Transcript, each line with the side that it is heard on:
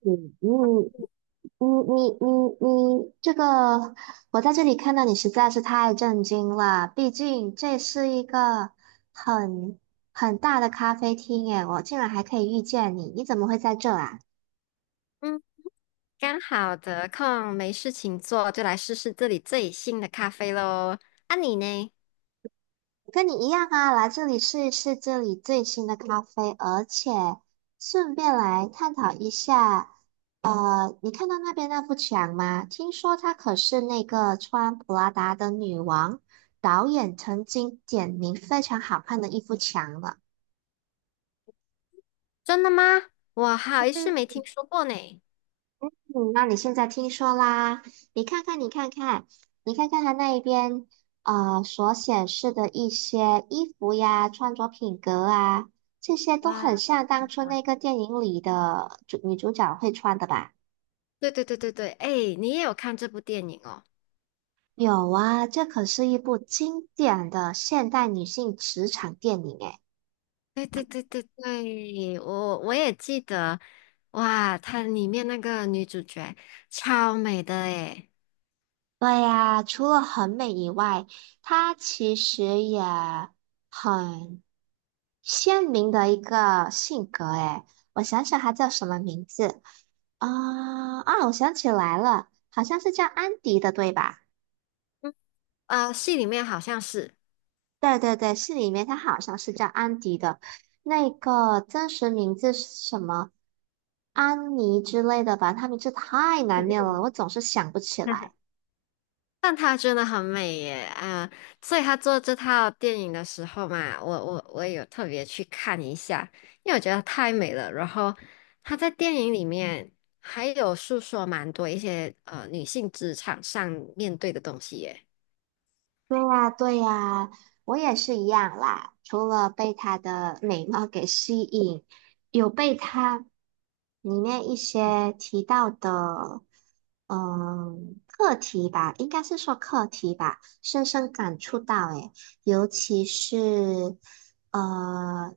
right: 你你你你你你，这个我在这里看到你实在是太震惊了。毕竟这是一个很很大的咖啡厅，耶，我竟然还可以遇见你，你怎么会在这啊？
left: 嗯，刚好得空没事情做，就来试试这里最新的咖啡喽。啊，你呢？
right: 跟你一样啊，来这里试一试这里最新的咖啡，而且顺便来探讨一下，你看到那边那幅墙吗？听说她可是那个穿普拉达的女王，导演曾经点名非常好看的一幅墙了。
left: 真的吗？我好是没听说过呢。
right: 嗯，那你现在听说啦？你看看，你看看，你看看他那一边，所显示的一些衣服呀、穿着品格啊，这些都很
left: 哇，
right: 像当初那个电影里的主女主角会穿的吧？
left: 对对对对对，哎，你也有看这部电影哦？
right: 有啊，这可是一部经典的现代女性职场电影诶。
left: 对对对对对，我也记得。哇，它里面那个女主角超美的诶。
right: 对呀，除了很美以外，它其实也很鲜明的一个性格，哎，我想想他叫什么名字啊？啊，我想起来了，好像是叫安迪的，对吧？
left: 嗯，啊，戏里面好像是。
right: 对对对，是里面他好像是叫安迪的，那个真实名字是什么？安妮之类的吧，他名字太
left: 嗯
right: 难念了，
left: 嗯。
right: 我总是想不起来。
left: 但她真的很美耶，啊、所以她做这套电影的时候嘛，我也有特别去看一下，因为我觉得太美了。然后她在电影里面还有诉说蛮多一些女性职场上面对的东西耶。
right: 对呀，对呀，我也是一样啦。除了被她的美貌给吸引，有被她里面一些提到的，嗯，课题吧，应该是说课题吧，深深感触到。诶，尤其是呃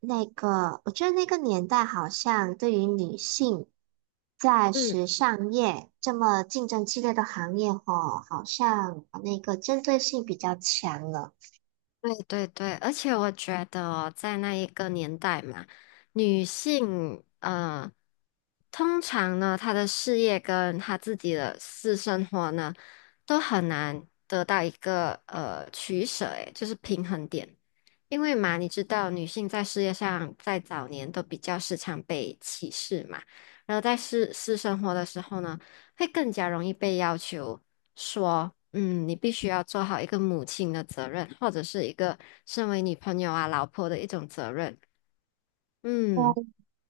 right: 我觉得那个年代好像对于女性在
left: 嗯。
right: 时尚业这么竞争激烈的行业，吼，好像那个针对性比较强了。
left: 对对对，而且我觉得哦在那一个年代嘛，女性，通常呢，她的事业跟她自己的私生活呢，都很难得到一个取舍，诶，就是平衡点。因为嘛，你知道女性在事业上在早年都比较时常被歧视嘛，然后在私生活的时候呢，会更加容易被要求。说，你必须要做好一个母亲的责任，或者是一个身为女朋友啊、老婆的一种责任。嗯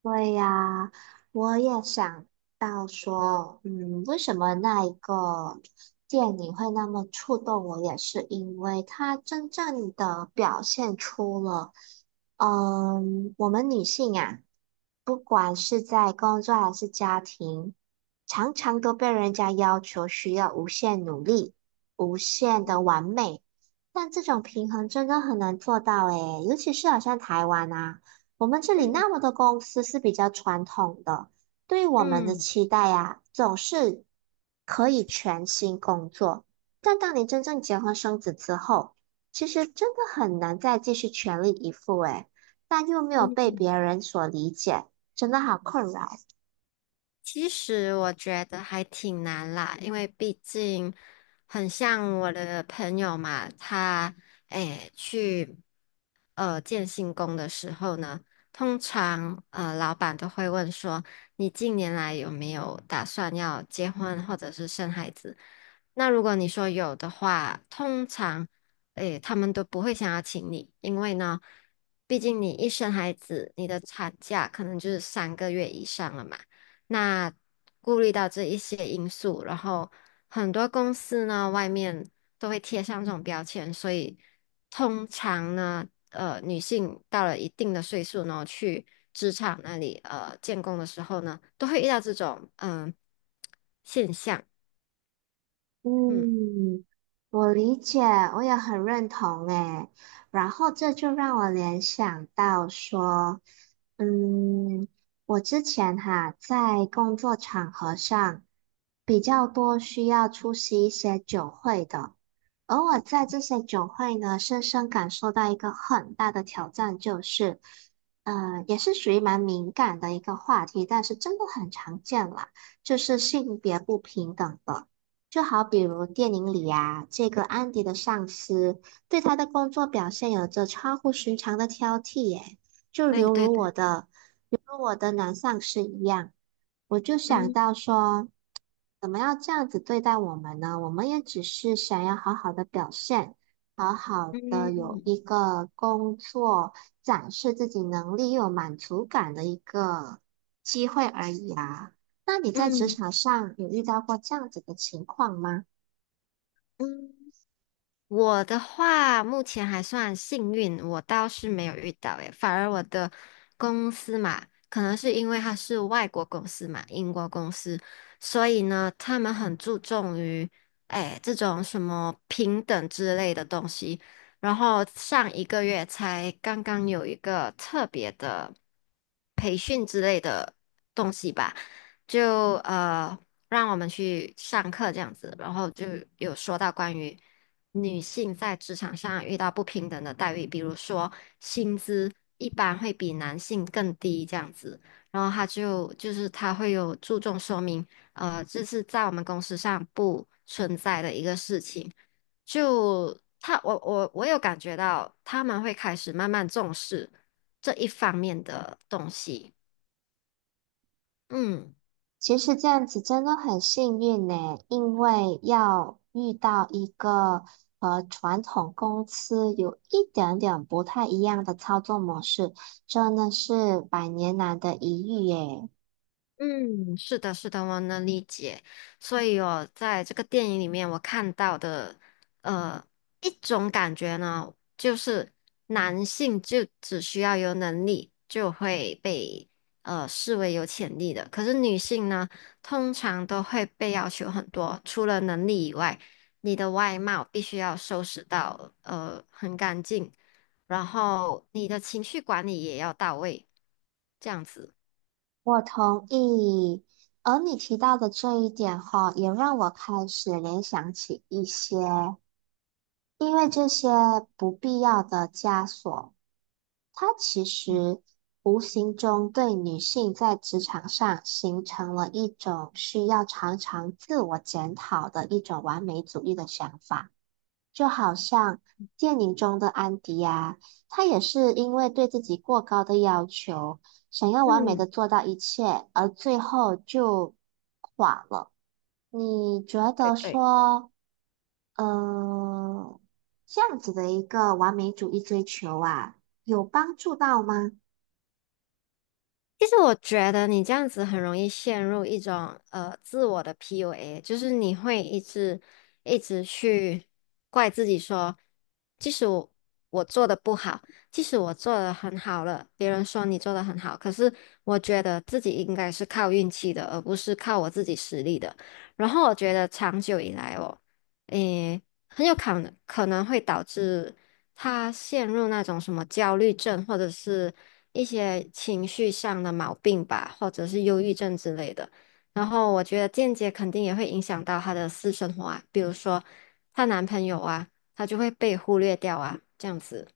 right: 对呀，我也想到说，嗯，为什么那一个电影会那么触动我，也是因为它真正的表现出了，嗯，我们女性啊，不管是在工作还是家庭，常常都被人家要求需要无限努力、无限的完美，但这种平衡真的很难做到诶，尤其是好像台湾啊。我们这里
left: 嗯
right: 那么多公司是比较传统的，对于我们的
left: 嗯
right: 期待呀，总是可以全心工作。但当你真正结婚生子之后，其实真的很难再继续全力以赴诶，但又没有被别
left: 嗯。
right: 人所理解，真的好困扰。
left: 其实我觉得还挺难啦，因为毕竟很像我的朋友嘛，他去建信工的时候呢，通常老板都会问说，你近年来有没有打算要结婚或者是生孩子？那如果你说有的话，通常他们都不会想要请你，因为呢，毕竟你一生孩子，你的产假可能就是三个月以上了嘛。那顾虑到这一些因素，然后很多公司呢，外面都会贴上这种标签，所以通常呢，女性到了一定的岁数呢，去职场那里建工的时候呢，都会遇到这种现象。嗯，
right: 嗯，我理解，我也很认同诶。然后这就让我联想到说，嗯，我之前哈在工作场合上比较多需要出席一些酒会的，而我在这些酒会呢，深深感受到一个很大的挑战，就是，也是属于蛮敏感的一个话题，但是真的很常见啦，就是性别不平等的。就好比如电影里呀、这个安迪的上司对他的工作表现有着超乎寻常的挑剔耶，就
left: 对
right: 犹
left: 对
right: 如我
left: 对，
right: 的，犹如我的男上司一样，我就想
left: 嗯
right: 到说。怎么要这样子对待我们呢？我们也只是想要好好的表现，好好的有
left: 嗯
right: 一个工作，展示自己能力又有满足感的一个机会而已啊。那你在职
left: 嗯
right: 场上有遇到过这样子的情况吗？
left: 嗯。我的话，目前还算幸运，我倒是没有遇到诶，反而我的公司嘛，可能是因为它是外国公司嘛，英国公司，所以呢，他们很注重于这种什么平等之类的东西。然后上一个月才刚刚有一个特别的培训之类的东西吧，就让我们去上课这样子，然后就有说到关于。女性在职场上遇到不平等的待遇，比如说薪资一般会比男性更低这样子，然后他就是他会有注重说明，这是在我们公司上不存在的一个事情。就他，我有感觉到他们会开始慢慢重视这一方面的东西，嗯。
right: 其实这样子真的很幸运呢，因为要遇到一个和传统公司有一点点不太一样的操作模式，真的是百年难得一遇耶。
left: 嗯，是的，是的，我能理解。所以我在这个电影里面，我看到的，呃，一种感觉呢，就是男性就只需要有能力就会被视为有潜力的，可是女性呢，通常都会被要求很多，除了能力以外，你的外貌必须要收拾到很干净，然后你的情绪管理也要到位，这样子。
right: 我同意，而你提到的这一点哈，也让我开始联想起一些，因为这些不必要的枷锁。它其实无形中对女性在职场上形成了一种需要常常自我检讨的一种完美主义的想法，就好像电影中的安迪啊，她也是因为对自己过高的要求，想要完美的
left: 嗯，
right: 做到一切，而最后就垮了。你觉
left: 对
right: 得
left: 对。
right: 说，嗯、这样子的一个完美主义追求啊，有帮助到吗？
left: 其实我觉得你这样子很容易陷入一种自我的 PUA，就是你会一直一直去怪自己说，即使我做的不好，即使我做的很好了，别人说你做的很好，可是我觉得自己应该是靠运气的，而不是靠我自己实力的。然后我觉得长久以来哦，诶。很有可能会导致他陷入那种什么焦虑症，或者是一些情绪上的毛病吧，或者是忧郁症之类的。然后我觉得间接肯定也会影响到她的私生活啊，比如说她男朋友啊，她就会被忽略掉啊，这样子。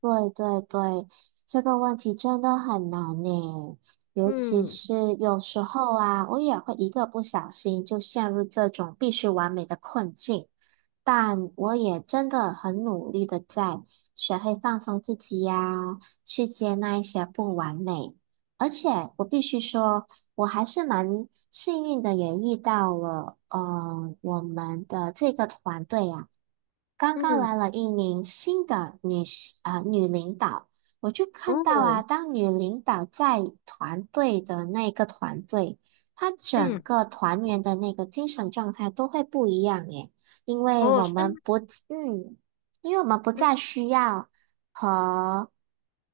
right: 对对对，这个问题真的很难呢，尤其
left: 嗯
right: 是有时候啊，我也会一个不小心就陷入这种必须完美的困境，但我也真的很努力的在学会放松自己呀，去接纳一些不完美，而且我必须说，我还是蛮幸运的，也遇到了我们的这个团队呀。刚刚来
left: 嗯
right: 了一名新的女士啊、女领导，我就看到啊，
left: 哦，
right: 当女领导在团队的那个团队，她整
left: 嗯，
right: 个团员的那个精神状态都会不一样耶，因为
left: 哦，
right: 我
left: 是吗？
right: 们不，嗯，因为我们不
left: 嗯
right: 再需要和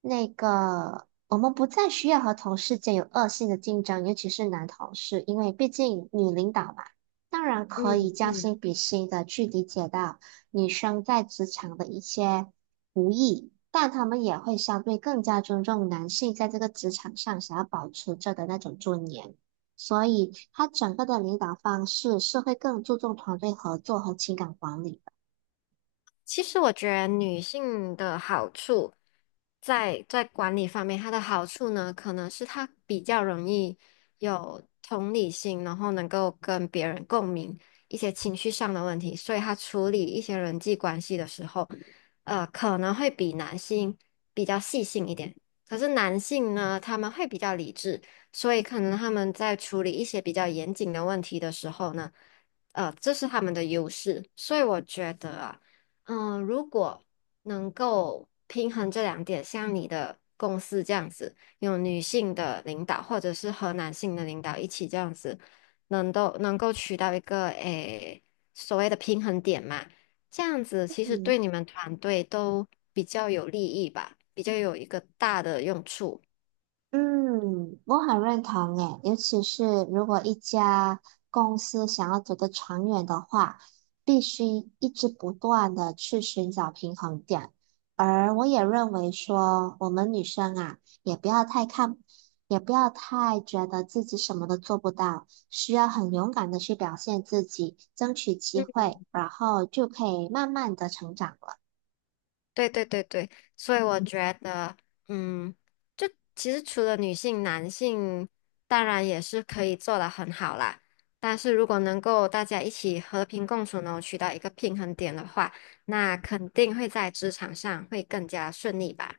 right: 那个，我们不再需要和同事间有恶性的竞争，尤其是男同事，因为毕竟女领导嘛，当然可
left: 嗯
right: 以将
left: 嗯。
right: 心比心的去理解到。女生在职场的一些不易，但他们也会相对更加尊重男性在这个职场上想要保持着的那种尊严。所以，他整个的领导方式是会更注重团队合作和情感管理的。
left: 其实我觉得女性的好处在管理方面，它的好处呢，可能是她比较容易有同理心，然后能够跟别人共鸣一些情绪上的问题，所以她处理一些人际关系的时候，可能会比男性比较细心一点。可是男性呢，他们会比较理智，所以可能他们在处理一些比较严谨的问题的时候呢，这是他们的优势，所以我觉得啊。嗯，如果能够平衡这两点，像你的公司这样子，有女性的领导或者是和男性的领导一起这样子，能够取到一个所谓的平衡点嘛，这样子其实
right: 嗯，
left: 对你们团队都比较有利益吧，比较有一个大的用处。
right: 嗯，我很认同诶，尤其是如果一家公司想要走得长远的话，必须一直不断的去寻找平衡点。而我也认为说，我们女生啊，也不要太看，也不要太觉得自己什么都做不到，需要很勇敢的去表现自己，争取机会，然后就可以慢慢的成长了。
left: 对对对对，所以我觉得，嗯，就其实除了女性，男性当然也是可以做得很好啦。但是如果能够大家一起和平共处呢，取到一个平衡点的话，那肯定会在职场上会更加顺利吧。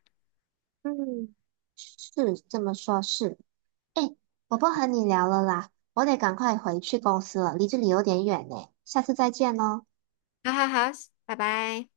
right: 嗯，是这么说，是。哎，我不和你聊了啦，我得赶快回去公司了，离这里有点远呢，下次再见喽。
left: 好好好，拜拜。